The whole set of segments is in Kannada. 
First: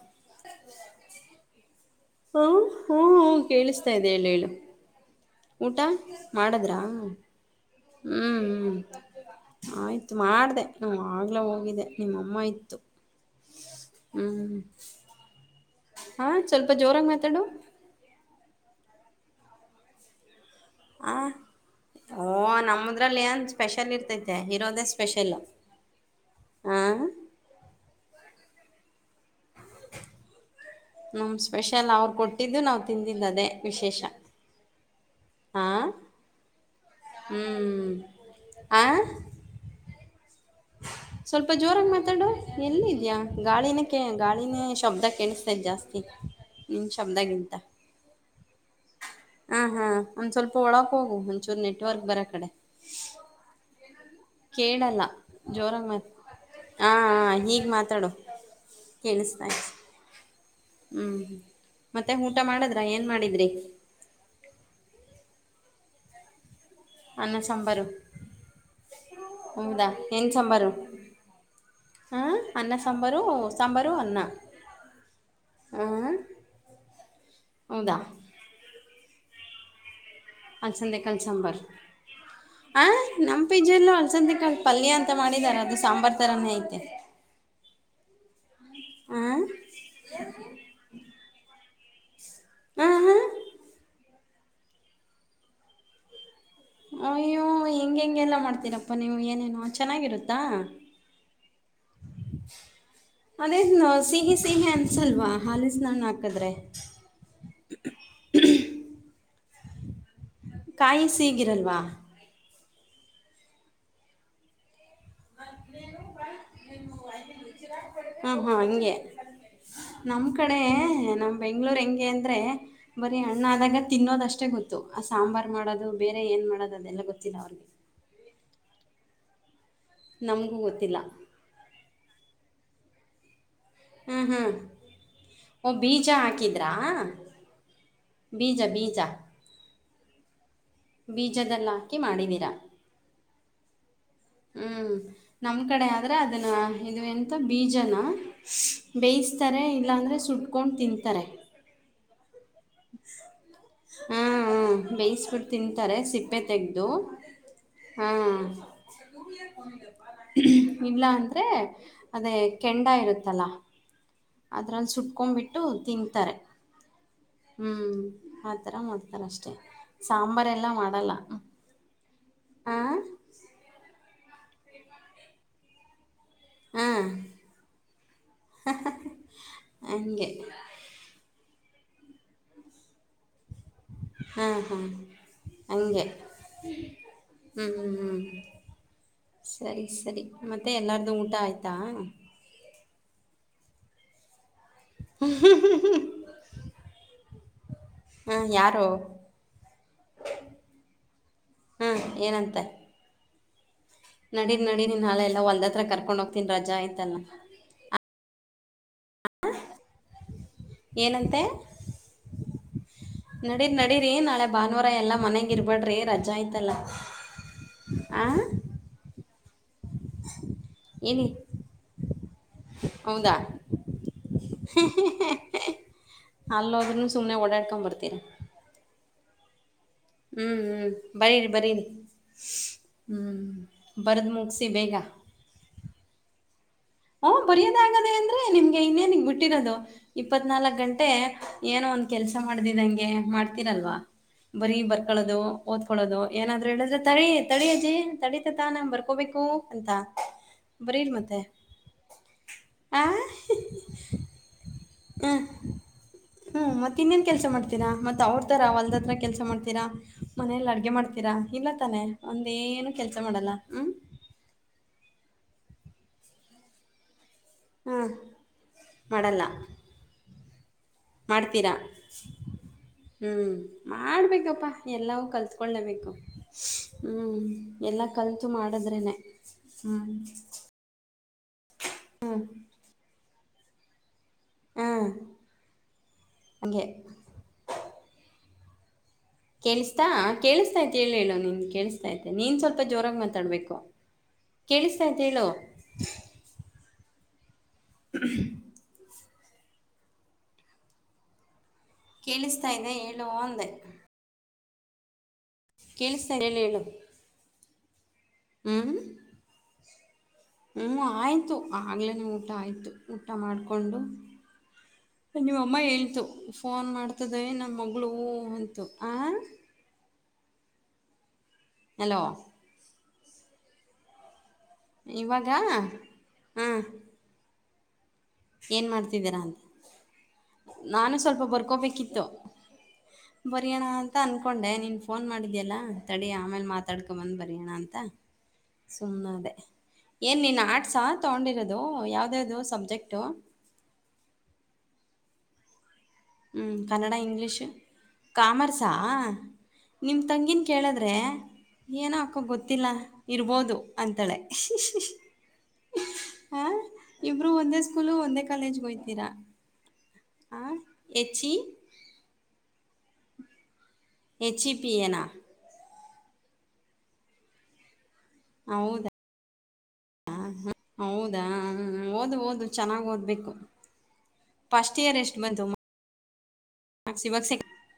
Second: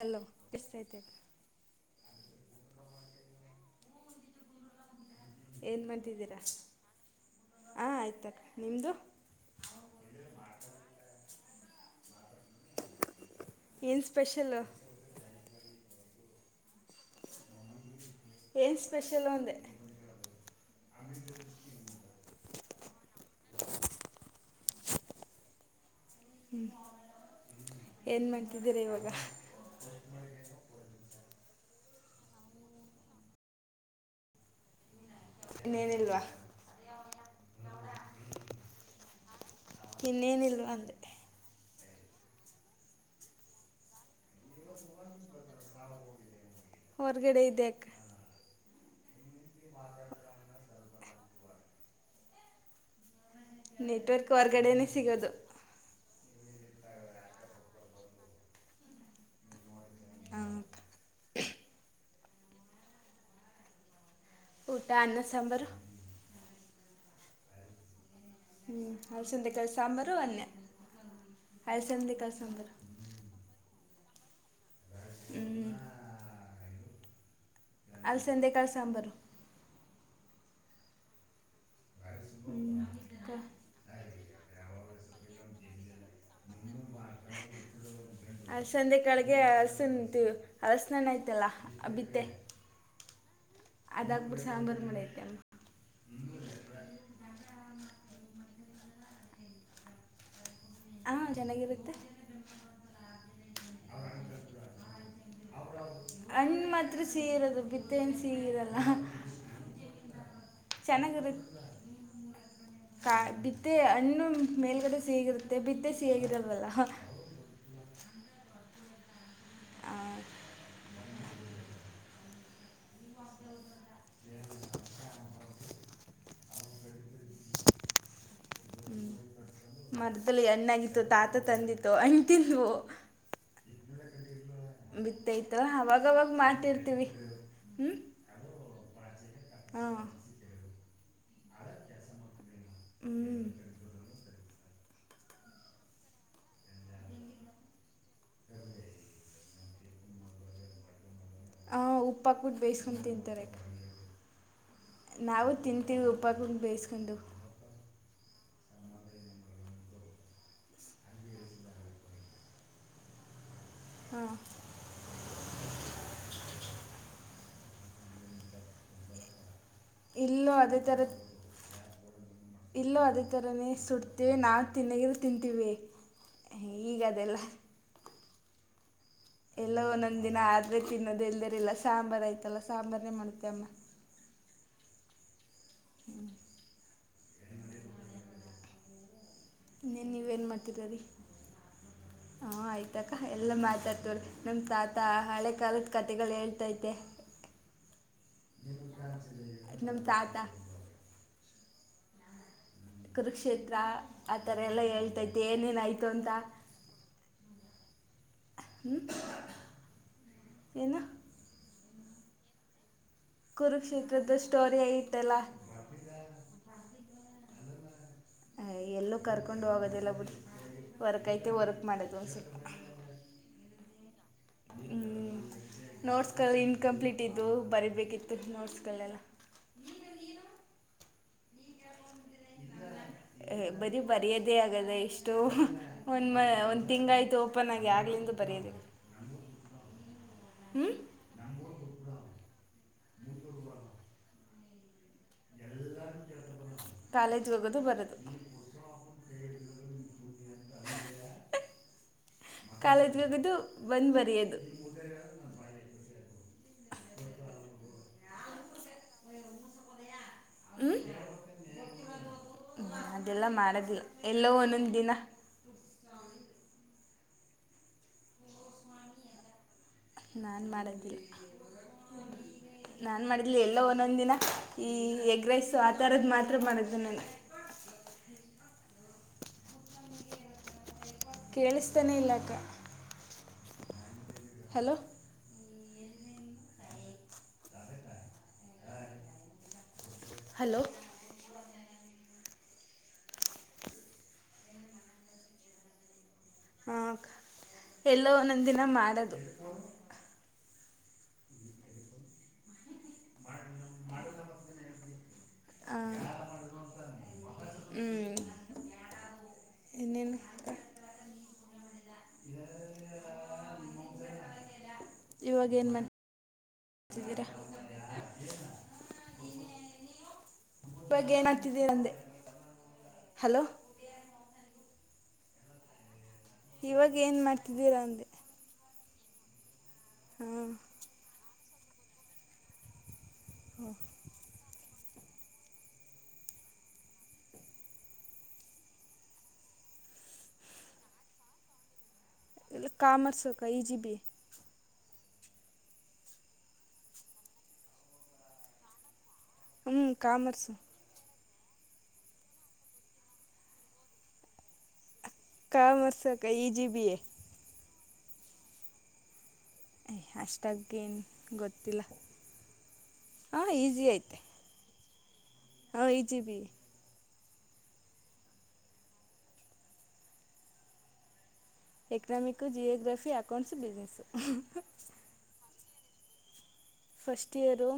ಹಲೋ ಎಷ್ಟೈತೆ [unintelligible] ಹೂ ಹ್ಮ ಹೂ ಕೇಳಿಸ್ತಾ ಇದೆ ಹೇಳ ಹೇಳು. ಊಟ ಏನು ಮಾಡ್ತಿದ್ದೀರಾ ಮಾಡದ್ರ? ಹಾಂ ಆಯ್ತಕ್ಕ ಹ್ಮ್-ಹ್ಮ್ ನಿಮ್ಮದು ಆಯ್ತು ಮಾಡ್ದ ನ್ ಆಗ್ಲೇ ಹೋಗಿದ್ದೆ. ನಿಮ್ಮಮ್ಮ ಇತ್ತು ಏನು ಹ್ಮ್ ಸ್ಪೆಷಲ್ಲು ಹಾ ಸ್ವಲ್ಪ ಜೋರಾಗಿ ಮಾತಾಡು ಏನ್ ಸ್ಪೆಷಲ್ಲು ಅಂದೆ ಆ ಓ ನಮ್ಮದ್ರಲ್ಲಿ ಏನ್ ಸ್ಪೆಷಲ್ ಇರ್ತೈತೆ ಇರೋದೆ ಸ್ಪೆಷಲ್ ಹ ಏನು ಮಾಡ್ತಿದ್ದೀರ ಇವಾಗ? ನಮ್ ಸ್ಪೆಷಲ್ ಅವರು ಕೊಟ್ಟಿದ್ದು ನಾವ್ ತಿಂದಿದ್ದ್ ಅದೇ ವಿಶೇಷ. ಇನ್ನೇನಿಲ್ವಾ? ಹ್ಮ್ ಆ ಇನ್ನೇನಿಲ್ವಾ ಅಂದೆ ಜೋರಂಗ ಮಾತಾಡುವ ಎಲ್ಲ ಇದ್ಯಾ ಗಾಳಿನಕ್ಕೆ ಅಂತ ಗಾಳಿನೇ ಶಬ್ದ ಕೇಳಿಸ್ತೈದ ಜಾಸ್ತಿ ನಿನ್ ಹೊರಗಡೆ ಶಬ್ದಗಿಂತ ಇದೆ ಅಕ್ಕ ಹಾ ಹಾ ಒಂದ್ ಸ್ವಲ್ಪ ಒಳಕ್ ಹೋಗು ಒಂಚೂರು ನೆಟ್ವರ್ಕ್ ಬರ ಕಡೆ ನೆಟ್ವರ್ಕ್ ಹೊರಗಡೆನೇ ಕೇಳಲ್ಲ ಸಿಗೋದು ಜೋರಂಗ ಮತ್ತ ಹಾಂ ಹೀಗೆ ಮಾತಾಡು ಕೇಳಿಸ್ತಾ ಹಾಂ ಅಕ್ಕ ಹ್ಮ್ ಮತ್ತೆ ಊಟ ಮಾಡದ್ರ ಏನ್ ಮಾಡಿದ್ರಿ ಊಟನ್ ನಿಸಂಬರ್ ಅನ್ನ ಸಾಂಬಾರು ಹ್ಞೂ ಅಲಸಂದೆ ಕಾಳು ಹೌದಾ ಸಾಂಬಾರು ಏನ್ ಅನ್ನ ಸಾಂಬಾರು ಅಲಸಂದೆ ಹಾ ಕಾಳು ಅನ್ನ ಸಾಂಬಾರು ಸಾಂಬಾರ [inaudible] ಅಲ್ಲಿಸಧ್ಯಕಾಲ ಸಾಂಬಾರು ಅಲ್ಸಂದೆಕಾಲ್ ಸಾಂಬಾರ್ ಹ ಹ್ಞೂ ಅಕ್ಕ, ನಮ್ಮ ಪಜಲ್ಲೂ ಅಲಸಂದೆಕಾಲ್ ಪಲ್ಯ ಅಂತ ಮಾಡಿದಾರ ಅದು ಸಾಂಬಾರ್ ತರಾನೇ ಐತೆ ಅಲ್ಸಡೆಕಾಲ್ಗೆ ಅರಸನ್ಣ ಆಯ್ತಲ್ಲ ಅಗತ್ತ [inaudible] ಹ್ಮ್ ಹ್ಮ್ ಅದಾಗ್ಬಿಟ್ಟ ಸಾಂಬಾರು ಮಳ ಐತೆ ಅಮ್ಮ ಅಯ್ಯೋ ಏನ ಚೆನ್ನಾಗಿರುತ್ತಾ ಹಾ ಚೆನ್ನಾಗಿರುತ್ತೆ [inaudible] ಅದೇ ಸಿಹಿ ಸಿಹಿ ಅನ್ಸಲ್ವಾ ಹಾಲಿ ಸ್ನಾನ ಹಾಕದ್ರೆ ಹಣ್ಣು ಮಾತ್ರ ಸಿಹಿ ಇರೋದು ಬಿತ್ತೆ ಸಿಹಿ ಇರಲ್ಲ ಕಾಯಿ ಸೀಗಿರಲ್ವಾ ಬಿದ್ದೆ ಅಣ್ಣು ಮೇಲ್ಗಡೆ ಸಿಗಿರುತ್ತೆ ಬಿದ್ದೆ ಸಿಗಿರಲ್ವಲ್ಲ [inaudible] ನಮ್ ಕಡೆ ನಮ ಬೆಂಗ್ಳೂರ್ ಹೆಂಗೆ ಅಂದ್ರೆ ಬರೀ ಅಣ್ಣ ಆದಾಗ ತಿನ್ನೋದಷ್ಟೇ ಗೊತ್ತು ಆ ಸಾಂಬಾರ್ ಮಾಡೋದು ಬೇರೆ ಏನ್ ಮಾಡೋದು ಅದೆಲ್ಲ ಗೊತ್ತಿಲ್ಲ ಅವ್ರಿಗೆ ಮರದಲ್ಲಿ ನಮಗೂ ಅಣ್ಣಾಗಿತ್ತು ಗೊತ್ತಿಲ್ಲ ತಾತ ತಂದಿತ್ತು ಅಂಟನ್ವು ಹ್ಮ್ ಹ್ಮ್ ಬಿತ್ತೈತು ಓ ಬೀಜ ಅವಾಗವಾಗ ಹಾಕಿದ್ರಾ ಮಾಡ್ತಿರ್ತೀವಿ ಬೀಜ ಬೀಜ ಹಾ ಬೀಜದಲ್ಲಾಕಿ ಮಾಡಿವೀರಾ ಹ್ಞೂ ಹ್ಮ್ ನಮ್ ಕಡೆ ಆದ್ರೆ ಅದನ್ನ ಇದು ಎಂತ ಬೀಜನ ಬೇಯ ್ತಾರೆ ಇಲ್ಲಾಂದ್ರೆ ಸುಟ್ಕೊಂಡು ತಿಂತಾರೆ ಹ ಉಪ್ಪಾಕ್ಕಟ್ಟು ಬೇಯಿಸಕೊಂತಾರೆ ಹ್ಮ ಬೇಯಿಸಬಿಟ್ಟು ತಿಂತಾರೆ ಸಿಪ್ಪೆ ತೆಗೆದು ಬೇಯಿಸ್ಕೊಂಡು ಹಾ ಇಲ್ಲ ಅಂದ್ರೆ ಅದೇ ಕೆಂಡ ಇರುತ್ತಲ್ಲ ಹಾಂ ಅದ್ರಲ್ಲಿ ಸುಟ್ಕೊಂಡ್ಬಿಟ್ಟು ತಿನ್ಂತಾರೆ ಹ್ಮ್ ಆತರ ಮಾಡಡ್ತಾರ ಅಷ್ಟೇ ಸಾಂಬಾರ್ ಇಲ್ಲೂ ಎಲ್ಲಾ ಮಾಡಲ್ಲ ಇಲ್ಲ ಹಾಂ ಅದೇ ತರನೇ ಸುಡ್ತೀವಿ ನಾನ್ ತಿನ್ನಗ್ರ ತಿಂತೀವಿ ಈಗದೆಲ್ಲ ಹ ಎಲ್ಲೋ ಒಂದೊಂದ್ ದಿನ ಆದ್ರೆ ತಿನ್ನೋದು ಎಲ್ದರಿಲ್ಲ ಸಾಂಬಾರಾರ್ ಆಯ್ತಲ್ಲ ಸಾಂಬಾರ್ನೇ ಮಾಡ್ತೇ ಅಮ್ಮ ಹಾಂ ಹಾಂ ಹೆ ಹ್ಞೂ ಹ್ಞೂ ಹ್ಞೂ ಸರಿ ಇನ್ನೇನು ಸರಿ ನೀವೇನು ಮತ್ತೆ ಮಾಡ್ತೀರ ಎಲ್ಲಾರ್ದು ಊಟ ಆಯ್ತಾ ಅ ತಕ ಎಲ್ಲ ಮಾತಾಡ್ತವ್ರಿ ನಮ್ಮ ತಾತ ಹಳೆ ಕಾಲದ ಕತೆೆಗಳು ಹೇಳ್ತೈತೆ ಹಾಂ ಯಾರು ಎ ನಮ ತಾತಾ ಹ್ಮ ಏನಂತ ಕುರಕ್ಷೇತ್ರ ತಾ ಆತರ ಎಲ್ಲಾ ನಾಳೆ ಎಲ್ಲ ಹೇಳ್ತೈತೆ ಹೊಲ್ದ ಹತ್ರ ಏನೇನ್ಯ್ತು ಕರ್ಕೊಂಡು ಅಂತ ಹೋಗ್ತೀನಿ ರಜಾ ಆಯ್ತಲ್ಲ ಹ್ಞೂ ಆ ಏನು ಏನಂತೆ ನಡಿ ಕುರುಕ್ಷೇತ್ರದ ನಡಿರಿನಾಳೆ ಸ್ಟೋರಿ ಭಾನುವಾರ ಎಲ್ಲ ಐತಲ್ಲ ಮನೆಗಇರಬ್ಯಾಡ್ರೆ ರಜ ಆಯ್ತಲ್ಲ ಆ ಎಲ್ಲೂ ಕರ್ಕೊಂಡು ಹೋಗೋದೆಲ್ಲ ಬಿಟ್ಟ ವರ್ಕ್ ಐತೆ ವರ್ಕ್ ಮಾಡೋದು ಒಂದಸ ಹೌದಾ [inaudible] ನೋಟ್ಸ್ ಕಲ್ ಅಲ್ಲೋದ್ರೂ ಇನ್ಕಂಪ್ಲೀಟ್ ಸುಮ್ಮನೆ ಇದು ಓಡಾಡ್ಕೊಂಬರ್ತೀರ ಬರೀರ್ಬೇಕಿತ್ತು ನೋಟ್ಸ್ಗಳಲ್ಲೆಲ್ಲ ಹ್ಮ್ ಹ್ಮ್ ಬರೀರಿ ಬರೀರಿ ಹ್ಞೂ ಬರೀ ಬರೆದು ಬರಯದೇ ಮುಗಿಸಿ ಆಗದ ಬೇಗ ಇಷ್ಟು ಒಂದ ಒಂದ ಹಿಂಗಾಯ್ತು ಬರ್ಯೋದಾಗದ ಅಂದ್ರೆ ನಿಮ್ಗೆ ಇನ್ನೇನಗ್ ಬಿಟ್ಟಿರೋದು ಇಪ್ಪತ್ನಾಲ್ಕಕ್ ಹ್ಞೂ ಗಂಟೆ ಏನೋ ಒಂದ್ ಕೆಲಸ ಮಾಡ್ದಿದ್ದಂಗೆ ಮಾಡ್ತೀರಲ್ವಾ ಬರ ಬರ್ ಕಳೋದು ಓದ್ಕೊಳ್ಳೋದು ಏನಾದ್ರು ಹೇಳಿದ್ರೆ ತಳಿ ಕಾಲೇಜ್ಗೆ ಹೋಗೋದು ತಡಜಿಅಜ್ಜಿ ಬರೋದು ತಡಿತತಾ ನಾ ಬರ್ಕೋಬೇಕು ಅಂತ ಬರೀರ್ ಮತ್ತೆ ಕಾಲೇಜ ಹೋಗದು ಬಂದ್ ಬರಿಯೋದು ಹ್ಮ ಹ್ಮ್ ಮತ್ತ ಇನ್ನೇನ್ ಕೆಲ್ಸ ಮಾಡ್ತೀಿನ ಮತ್ ಅವ್ರ ತರ ಅವಲ್ದ ಕೆಲ್ಸ ಮಾಡ್ತೀರಾ ಮನೇಲಿ ಹ್ಞೂ ಅಡ್ಗೆ ಮಾಡ್ತೀರಾ ಇಲ್ಲ ತಾನೆ ಒಂದೇನು ಕೆಲ್ಸ ಮಾಡಲ್ಲ ಹ್ಮ್ ಹಲೋ ಒಂದೊಂದ ದಿನ ಹಾ ಮಾಡಲ್ಲ ನಾನ್ ಮಾಡ ಮಾಡ್ತೀರಾ ನಾನು ಹ್ಮ್ ಮಾಡಿದ್ಲಿ ಎಲ್ಲೋ ಒಂದೊಂದು ದಿನ ಮಾಡ್ಬೇಕಪ್ಪಾ ಈ ಎಲ್ಲವೂ ಎಗ್ ರೈಸು ಆ ಕಲ್ತ್ಕೊಳ್ಬೇಕು ಥರದ್ದು ಮಾತ್ರ ಮಾಡೋದು ನಾನು ಹ್ಮ್ ಎಲ್ಲಾ ಕಲ್ತು ಮಾಡದ್ರೇನೆ ಕೇಳಿಸ್ತಾನೆ ಇಲ್ಲಾಕ್ಕ ಹಲೋ ಅಗೆ ಕೇಸ್ತಾ ಹಲೋ ಕೇಳಿಸ್ತಾಾಯ್ತ್ ಹೇಳಿ ಹೇಳೋ ನಿನ್ಗೆ ಕೇಳಿಸ್ತಾ ತೆ ನೀನ್ ಸ್ವಲ್ಪ ಜೋರಾಗಿ ಮಾತಾಡ್ಬೇಕು ಕೇಳಿಸ್ತಾ ತೆ ಹೇಳು ಹಾ ಎಲ್ಲ ಒಂದೊಂದ ದಿನ ಮಾಡದು ಕೇಳಿಸ್ತಾ ಇದೆ ಹೇಳುವ ಅಂದೆ ಕೇಳಿಸ್ತಾ ಇದೆ ಹೇಳು ಹೇಳು ಹ್ಮ್ ಹ್ಮ್ ಇನ್ನೇನು ಹ್ಮ ಆಯ್ ಆಯಿತು ಆಗಲೇ ನೀವು ಊಟ ಆಯತು ಊಟ ಮಾಡಿಕೊಂಡು ಇವಾಗ ನಿಮ್ಮಮ್ಮ ಏನು ಹೇಳ್ತು ಫೋನ್ ಮಾಡ್ತದೆ ಮಾಡ್ತಿದ್ದೀರಾ ನಮ್ಮ ಮಗಳುೂ ಅಂತು ಆ ಭಗೆ ಮತ್ ಹಲೋ ಹಲೋ ಇವಾಗ ಹಾ ಇವಾಗ ಏನ್ ಮಾಡ್ತಿದ್ದೀರಾ ಅಂದೆ ಏನ್ ಮಾಡ್ತಿದ್ದೀರಾ ಅಂತ ಹಾಂ ನಾನು ಸ್ವಲ್ಪ ಬರ್ ತೋಬೇಕಿತ್ತು ಬರಿಣ ಅಂತ ಅಂದಕೊಂಡೆ ನೀನು ಫೋನ್ ಮಾಡಿದ್ಯಲ್ಲ ತಡಿ ಆಮೇಲೆ ಮಾತಾಡ್ಕೊ ಬಂದ ಬರಯಣ ಅಂತ ಸುಮ್ಮ್ ಅದೇ ಏನ್ ನೀನ್ ಆರ್ಟ್ಸ್ ತಗೊಂಡಿರೋದು ಯಾವ್ದ ಯಾವ್ದು ಸಬ್ಜೆಕ್ಟ್ ಕಾಮರ್ಸಕ ಈಜಿ ಬಿ ಹ್ಞ ಕನ್ನಡ ಇಂಗ್ಲೀಷ್ ಕಾಮರ್ಸಾ ಹ್ಞೂ ನಿಮ್ ತಂಗೀನ್ ಕಾಮರ್ಸು ಕೇಳಿದ್ರೆ ಏನೋ ಹಾಕೋ ಗೊತ್ತಿಲ್ಲ ಇರ್ಬೋದು ಅಂತಳೆ ಕಾಮರಸ ಅಕ್ಕ ಈಜಿ ಬಿ ಸ್ಕೂಲ್ ಒಂದೇ ಕಾಲಜ್ಗೆ ಹಯ್ತೀರಾ ಅಷ್ಟಾಗಿೇನ್ ಗೊತ್ತಿಲ್ಲ ಹ ಈ ಹೆಚ್ ಇ ಪಿಿಯನಾ ಹೌ ಇಜಿವಿ ಹೌದಾ ಹೌದಾ ಹ್ಮ ಓದು ಓದು ಎಕನಾಮಿಕ್ಕು ಚೆನ್ನಾಗಿ ಜಿಯೋಗ್ರಫಿ ಓದ್ಬೇಕು ಅಕೌಂಟ್ಸು ಬಿಸ್ನೆಸ್ಸು ಫಸ್ಟ್ ಇಯರ್ ಎಷ್ಟು ಬಂತು ಮಾರ್ಕ್ಸ್ ಇವಾಗ ಫಸ್ಟ್ ಸೆ ಇಯರು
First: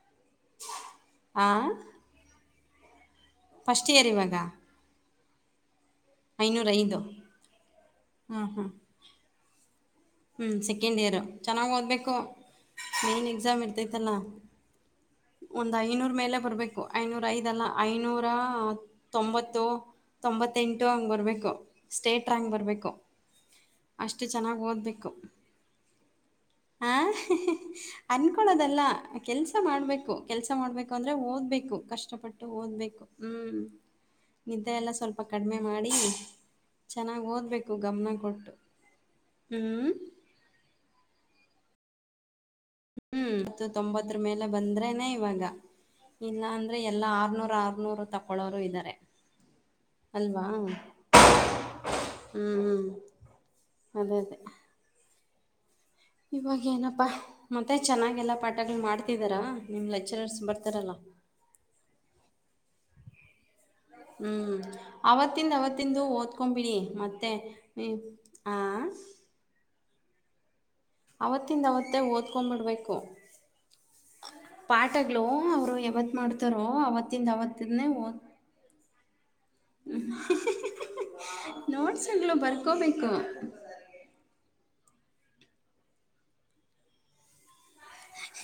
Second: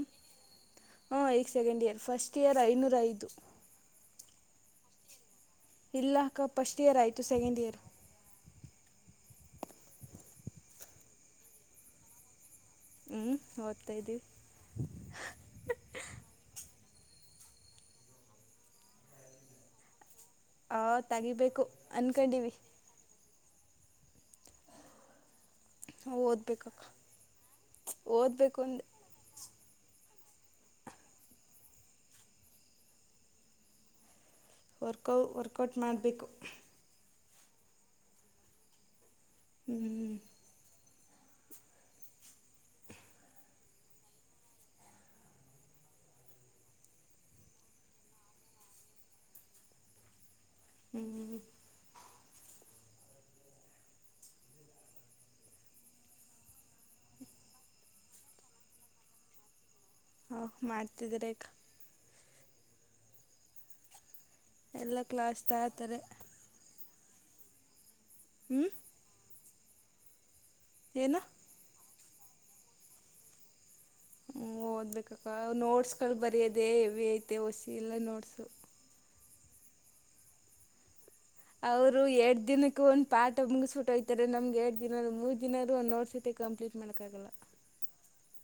ಹಾಂ ಈಗ ಆ ಸೆಕೆಂಡ್ ಇಯರ್ ಫಸ್ಟ್ ಇಯರ್ ಐನೂರ ಐದು ಫಸ್ಟ್ ಇಯರ್ ಇವಾಗ ಇಲ್ಲಕ್ಕ ಫಸ್ಟ್ ಐನೂರೈದು ಇಯರ್ ಆಯಿತು ಸೆಕೆಂಡ್ ಇಯರ್ ಹಾಂ ಹಾಂ ಹ್ಞೂ ಸೆಕೆಂಡ್ ಇಯರು ಚೆನ್ನಾಗಿ ಓದ್ಬೇಕು ಮೇನ್ ಹ್ಞೂ ಎಕ್ಸಾಮ್ ಓದ್ತಾ ಇರ್ತೈತಲ್ಲ ಇದ್ದೀವಿ ಒಂದು ಐನೂರ ಮೇಲೆ ಬರಬೇಕು ಐನೂರ ಐದಲ್ಲ ಐನೂರ ತೊಂಬತ್ತು ಆ ತೊಂಬತ್ತೆಂಟು ಹಂಗೆ ಬರಬೇಕು ತೆಗಿಬೇಕು ಸ್ಟೇಟ್ ರ್ಯಾಂಕ್ ಅಂದ್ಕೊಂಡೀವಿ ಬರಬೇಕು ಅಷ್ಟು ಚೆನ್ನಾಗಿ ಓದ್ಬೇಕು ಓದಬೇಕಕ್ಕ ಹ ಓದಬೇಕು ಅನ್ಕಳೋದಲ್ಲ ಅಂದೆ ಕೆಲ್ಸ ಕೆಲಸ ಮಾಡಬೇಕು ಕೆಲಸ ಮಾಡಬೇಕು ಅಂದ್ರೆ ಓದ್ಬೇಕು ಕಷ್ಟಪಟ್ಟು ಓದ್ಬೇಕು ಹ್ ನಿದ್ದೆ ಎಲ್ಲ ವರ್ಕೌ ಸ್ವಲ್ಪ ಕಡಿಮೆ ವರ್ಕೌಟ್ ಮಾಡಿ ಮಾಡಬೇಕು ಚೆನ್ನಾಗಿ ಓದಬೇಕು ಗಮನ ಕೊಟ್ಟು ಹ್ಞೂ ಹ್ಮ್್ಮ್ಮ ಹ್ಮ್ ಇತ್ತು ತೊಂಬತ್ತರ ಮೇಲೆ ಬಂದ್ರೇನೆ ಇವಾಗ ಇಲ್ಲ ಅಂದ್ರೆ ಎಲ್ಲಾ ಆರ್ನೂರ್ ಆರ್ನೂರ್ ತಕಳೋರು ಇದಾರೆ ಅಲ್ ಾ ಹ್ಮ ಹ್ಞೂ ಹ ಅದೇ ಅ ಇವಾಗ ಏನಪ್ಪಾ ಮತ್ತೆ ಚೆನ್ನಾಗೆಲ್ಲ ಪಾಠಗಳು ಮಾಡ್ತಿದಾರಾ ನಿಮ್ಮ ಲೆಕ್ಚರರ್ಸ್ ಹಾ ಬರ್ತಾರಲ್ಲ ಮಾಡ್ತಿದ್ದಾರೆ ಅಕ್ಕ ಹ್ಮ್ ಎಲ್ಲ ಕ್ಲಾಸ್ ಅವತ್ತಿಂದ ತಗತಾರೆ ಅವತ್ತಂದು ಓದ್ಕೊ್ ಬಿಿಡಿ ಮತ್ತೆ ಆ ಹ್ಞೂ ಏನು ಅವತ್ತಿಂದವತ್ತೇ ಓದ್ಕೊ್ಂಬಿಡ್ಬೇಕು ಹ್ಞೂ ಪಾಠಗಳು ಓದಬೇಕಕ್ಕ ಅವರು ಯಾವತ್ ನೋಟ್ಸ್ಗಳು ಮಾಡ್ತಾರೋ ಬರೆಯೋದೇ ಹೆವಿ ಅವತ್ತಿಂದ ಐತೆ ಒಸಿ ಅವತ್ತನೇ ಎಲ್ಲ ಓ ನೋಟ್ಸು ಹ್ಮ ಅವ್ರು ಎರಡ್ ದಿನಕ್ಕೂ ಒಂದ್ ಪಾಠ ಮುಗಸ ಬಿಟ್ಟ ಹೋಗತ್ತಾರೆ ನಮ್ಗೆ ಮೂರ್ ದಿನ ಆದ್ರೂ ಒಂದು ನೋಟ್ಸ ಕಂಪ್ಲೀಟ್ ಮಾಡಕ್ಕ ಆಗಲ್ಲ ಹ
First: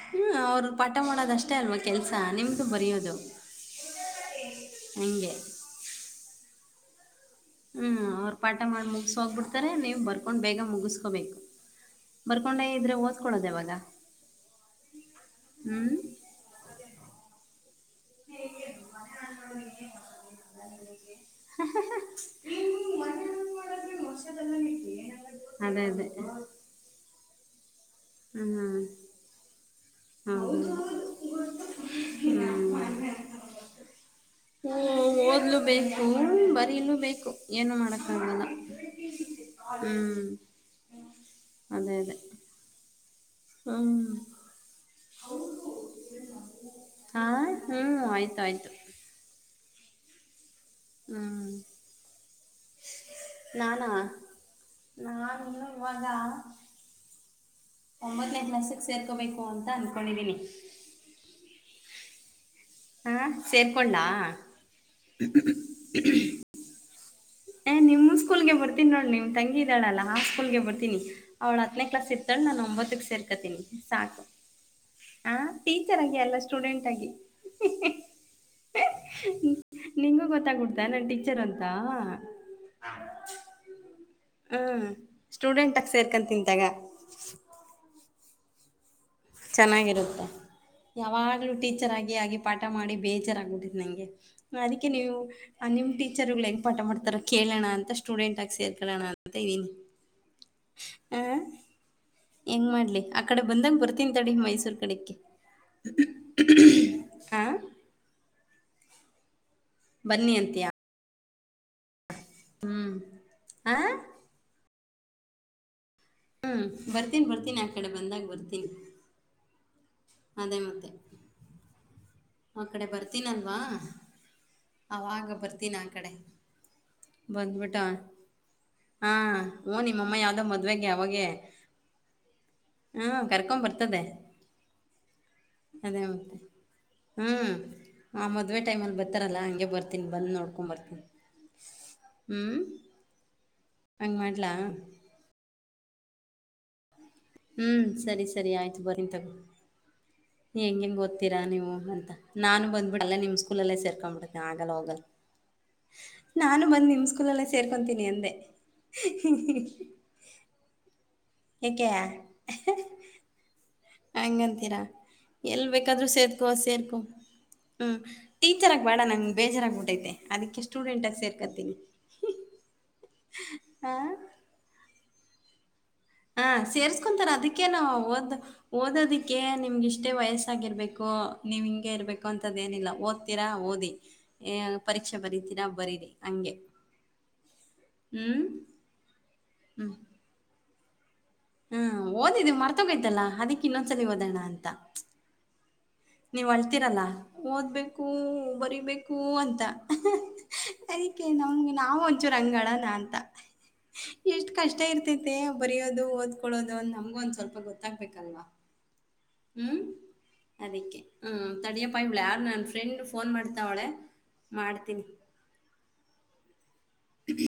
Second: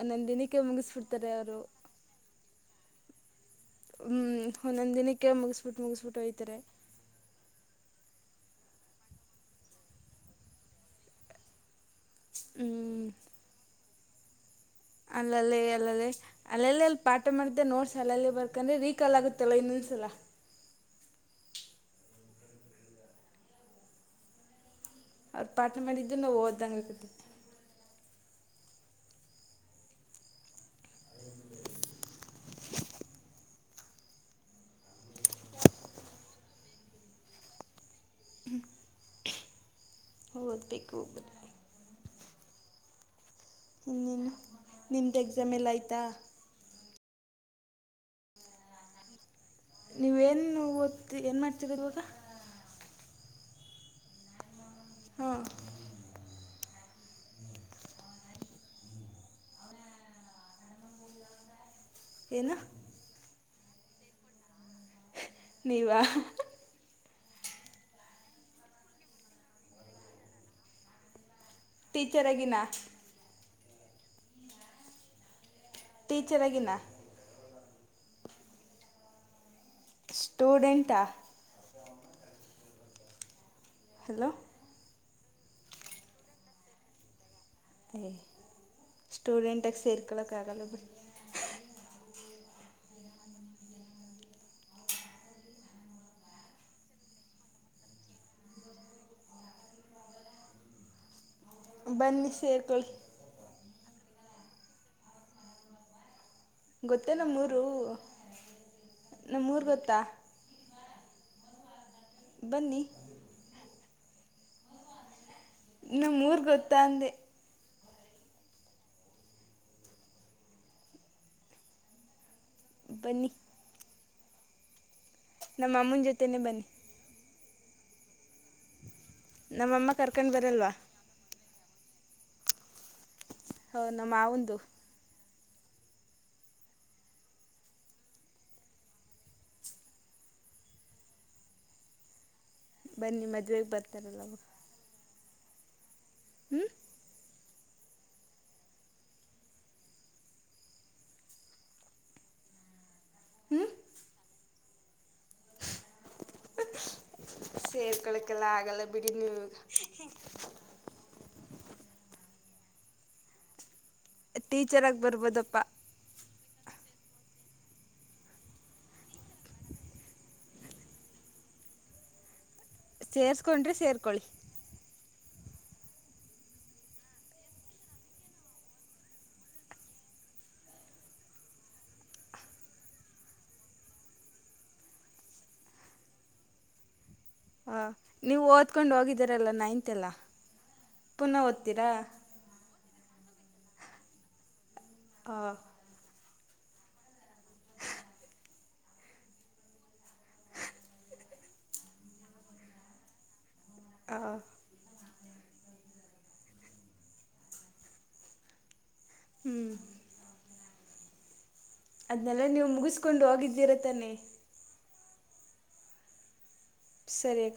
ಒಂದೊಂದು ಹ್ಮ್ ದಿನಕ್ಕೆ ಅವರು ಪಾಠ ಮುಗಿಸ್ಬಿಡ್ತಾರೆ ಮಾಡೋದಷ್ಟೇ ಅವರು ಅಲ್ವಾ ಕೆಲ್ಸ ನಿಮ್ದು ಬರಿಯೋದು ಹ್ಮ್ ಒಂದೊಂದ್ ದಿನಕ್ಕೆ ಮುಗಿಸಬಿಟ್ಟು ಮುಗಿಸಬಿಟ್ಟು ಹೊಯ್ತರೆ ಹ್ಮ್ ಅವ್ರು ಪಾಠ ಮಾಡಿ ಮುಗಸ ಹೋಗ್ಬಿಡ್ತಾರೆ ನೀವು ಬರ್ಕೊಂಡ್ ಬೇಗ ಮುಗಸ್ಕೋಬೇಕು ಬರ್ಕೊಂಡೆ ಇದ್ರೆ ಓದ್ಕೊಳೋದ ಯಾವಾಗ ಅಲ್ಲಲ್ಲೇ ಹ್ಞೂ ಅಲ್ಲದೆ ಅಲ್ಲೆಲ್ಲ ಅಲ್ಲಿ ಪಾಠ ಮಾಡ್ದೆ ನೋಡ್ಸ ಶಾಲೆಯಲ್ಲಿ ಬರ್ಕಂದ್ರೆ ರೀಕಾಲ್ ಆಗುತ್ತಲ್ಲ ಇನ್ನೊಂದಸಲ ಪಾಠ ಅದೇ ಅದೇ ಮಾಡಿದ್ದರು ನಾವು ಓದ್ ಹ್ಮ ಹ್ಮ ಹ್ಮ್ [unintelligible] ಹ ಓದ್ಲು ಬೇಕು, ಬರೀಲು ಬೇಕು, ಏನು ಮಾಡಕಾಗಲಾ ಹ್ಮ ಹ್ಮ್ ಅದೇ ಅದೇ ಹ್ಮ್ ನು ನಿಮ್ದು ಎಕ್ಸಾಮ್ ಎಲ್ಲಾ ಆಯ್ತಾ ಹಾ ಹ್ಮ್ ಆಯ್ತ ಆಯ್ತು ನೀವೇನು ಓದ್ ಏನ್ ಹ್ಮ್ ಮಾಡ್ತೀರ ಇವಾಗ ನಾನಾ ಹಾಂ ನಾನು ಇವಾಗ ಒಂಬತ್ತನೈ ಕ್ಲಾಸಕ್ ಸೇರ್ಕೋಬೇಕು ಅಂತ ಅನ್ಕೊಂಡಿದೀನಿ ಏನು ಹಾ ಸೇರ್ಕೊಂಡನಾ ನೀವಾ ಏ ನಿಮ್ಮ ಸ್ಕೂಲ್ಗೆ ಬರ್ತೀನಿ ನೋಡ್ ನಿಮ್ ತಂಗಿ ಇದಾಳಲ್ಲಾ ಆ ಸ್ಕೂಲ್ಗೆ ಬರ್ತೀನಿ ಅವ್ಳು ಹತ್ತನೇ ಕ್ಲಾಸ್ ಇರ್ತ್ತಾಳೆ ಟೀಚರಾಗಿನಾ ನಾನು ಒಂಬತ್ತಕ್ ಸೇರ್ಕೊತೀನಿ ಸಾಕು ಹಾ ಟೀಚರ್ ಆಗಿ ಅಲ್ಲ ಟೀಚರಾಗಿನಾ ಸ್ಟೂಡೆಂಟ್ ಆಗಿ ನಿಂಗೂ ಗೊತ್ತಾಗಬಡ್ತ ಸ್ಟೂಡೆಂಟಾ ನಾನ್ ಟೀಚರ್ ಅಂತಾ ಹಲೋ ಹ್ಮ ಸ್ಟೂಡೆಂಟ್ಕ್ ಆಗಿ ಸೇರ್ಕಂತಿನ ತಗೊ [inaudible] ಚೆನ್ನಾಗಿರುತ್ತೆ ಸೇರ್ಕೊಳ್ಳೋಕ್ಕಾಗಲ್ಲ ಬಿಡಿ ಯಾವಾಗ್ಲೂ ಟೀಚರ್ ಆಗಿ ಆಗಿ ಪಾಠ ಮಾಡಿ ಬೇಜಾರಾಗಗ್ಬಿಟ್ಟ್ತ್ ನಂಗೆ ಅದಕ್ಕೆ ನೀವು ನಿಮ್ಮ ಟೀಚರ್ಗಳು ಹೆಂಗೆ ಪಾಠ ಮಾಡ್ತಾರ ಕೇಳಿ ಇರ್ಲಿಣ ಅಂತ ಸ್ಟೂಡೆಂಟ್ ಆಗಿ ಸೇರ್ಕೊಳ್ಳೋಣ ಅಂತ ಇದ್ದೀನಿ ಹ ಬನ್ನಿ ಹೆಂಗ್ ಸೇರ್ಕೊಳ್ಳಿ ಮಾಡ್ಲಿ ಆ ಕಡೆ ಬಂದಂಗ ಬರ್ತೀನ್ ತಡಿ ಮೈಸೂರ್ ಕಡೆಕ್ಕೆ ಗೊತ್ತಾ ನಮ್ಮೂರು ನಮ್ಮ ಊರು ಗೊತ್ತಾ ಬನ್ನಿ ಬನ್ನಿ ಹ್ಮ್ ಆ ನಮ್ಮೂರು ಹ್ಮ್ ಗೊತ್ತಾ ಅಂದೆ ಬರ್ತೀನ ಬರ್ತೀನ ಆ ಈ ಕಡೆ ಬಂದಾಗ ಬರ್ತೀವಿ ಅದೇ ಮತ್ತೆ ಆ ಕಡೆ ಬನ್ನಿ ಬರ್ತೀನಲ್ವಾ ಅವಾಗ ನಮ್ಮ ಬರ್ತೀನಿ ಆ ಅಮ್ಮನ ಕಡೆ ಜೊತೆನೇ ಬನ್ನಿ ಬಂದ್ಬಿಟ್ಟು ಹಾ ಓ ನಮ್ಮಮ್ಮ ನಿಮ್ಮಮ್ಮ ಕರ್ಕೊಂಡು ಯಾವ್ದೋ ಬರಲ್ವಾ ಮದ್ವೆೆಗೆ ಅವಾಗೆ ಹಾ ಕರ್ಕೊ ಹೋ ಬರ್ತದೆ ನಮ್ಮ ಮಾವಂದು ಅದೇ ಮತ್ತೆ ಹೂ ಮದುವೆ ಟೈಮಲ್ಲಿ ಬರ್ತಾರಲ್ಲ ಹಂಗೆ ಬರ್ತೀನಿ ಬಂದು ನೋಡ್ಕೊಂಡ್ ಬರ್ತೀನಿ ಹ್ಮ್ ಬನ್ನಿ ಮದುವೆಗೆ ಹಂಗ ಬರ್ತಾರಲ್ಲ ಮಾಡಲ್ಲಾ ಹು ಹ್ಮ್ ಸರಿ ಸರಿ ಆಯ್ತು ಬರೀನ ತಗೋ ಹೆಂಗ ಹೆಂಗ್ ಓದ್ತೀರಾ ನೀವು ಅಂತ ನಾನು ಬಂದ್ಬಿಟ್ಟ ಅಲ್ಲೇ ನಿಮ್ ಹ್ಞೂ ಸ್ಕೂಲಲ್ಲೇ ಸೇರ್ಕೊಂಡ್ಬಿಡತ್ತ ಆಗಲ್ಲ ಹೋಗಲ್ಲ ನಾನು ಬಂದ್ ನಿಮ್ ಸ್ಕೂಲಲ್ಲಿ ಸೇರ್ಕೊತೀನಿ ಅಂದೆ ಸೇರ್ಕೊಳಕ್ಕೆಲ್ಲ ಆಗಲ್ಲ ಬಿಡಿ ನೀವು ಯಾಕೆ ಹಂಗಂತೀರಾ ಟೀಚರಾಗಿ ಬರ್ಬೋದಪ್ಪ ಎಲ್ಲಿ ಬೇಕಾದ್ರೂ ಸೇರ್ಕೊ ಸೇರ್ಕೋ ಹ್ಞೂ ಟೀಚರಾಗಿ ಬೇಡ ನಂಗೆ ಬೇಜಾರಾಗಿ್ಬಿಟ್ಟೈತೆ ಅದಕ್ಕೆ ಸ್ಟೂಡೆಂಟಾಗಿ ಸೇರ್ಕೊತೀನಿ ಹ ಸೇರ್ಸ್ಕೊಂಡ್ರೆ ಸೇರ್ಕೊಳ್ಳಿ ಹ ಸೇರ್ಸ್ಕೊಂತಾರ ಅದಕ್ಕೆೇ ನಾವು ಓದ ಓದೋದಿಕ್ಕೆ ನಿಮ್ಗೆ ಇಷ್ಟೇ ವಯಸ್ಸಾಗಿರ್ಬೇಕು ನೀವ್ ಹಿಂಗೆ ಇರ್ಬೇಕು ಅಂತದ ಏನಿಲ್ಲ ಓದ್ತೀರಾ ಓದಿ ಪರೀಕ್ಷೆ ಬರತೀರಾ ಬರೀರಿ ಹಂಗೆ ಹ ನೀವು ಹ್ಮ್ ಓದ್ಕೊಂಡ್ ಹೋಗಿದ್ದರಲ್ಲ ನೈನ್ತ್ ಎಲ್ಲ ಹ್ಮ ಓದಿದ್ದ್ ಮರ್ತೋಗೋಯ್ತಲ್ಲಾ ಅದಿಕ್ ಇನ್ನೊಂದ್ಸಲ ಓದೋಣ ಅಂತ ಹಾಂ ನೀವ್ ಅತ್ತಿರಲ್ಲಾ ಓದ್ಬೇಕು ಬರಿಬೇಕು ಅಂತಾ ನಮ್ಗೆ ನಾವು ಒಂಚೂರು ಅಂಗ ಅಳನಾ ಅಂತ ಹಾಂ ಎಷ್ಟ್ ಕಷ್ಟ ಇರ್ತ ಬರಿಯೋದು ಓದ್ಕೊಳ್ಳೋದು ಅ ನಮ್ಗೂ ಒಂದ್ ಸ್ವಲ್ಪ ಗೊತ್ತಾಗ್ಬೇಕಲ್ವಾ ಹ್ಞೂ ಹ್ಮ್ ಅದಕ್ಕೆ ಹ್ಮ್ ನಡಿಯಪ್ಪ ಇವಳ ಯಾರು ಅದನ್ನೆಲ್ಲ ನನ್ನ ನೀವು ಫ್ರೆಂಡ್ ಮುಗಿಸ್ಕೊಂಡು ಫೋನ್ ಹೋಗಿದ್ದೀರ ಮಾಡ್ತಾವಳೆ ತಾನೇ ಮಾಡ್ತೀನಿ ಸರಿ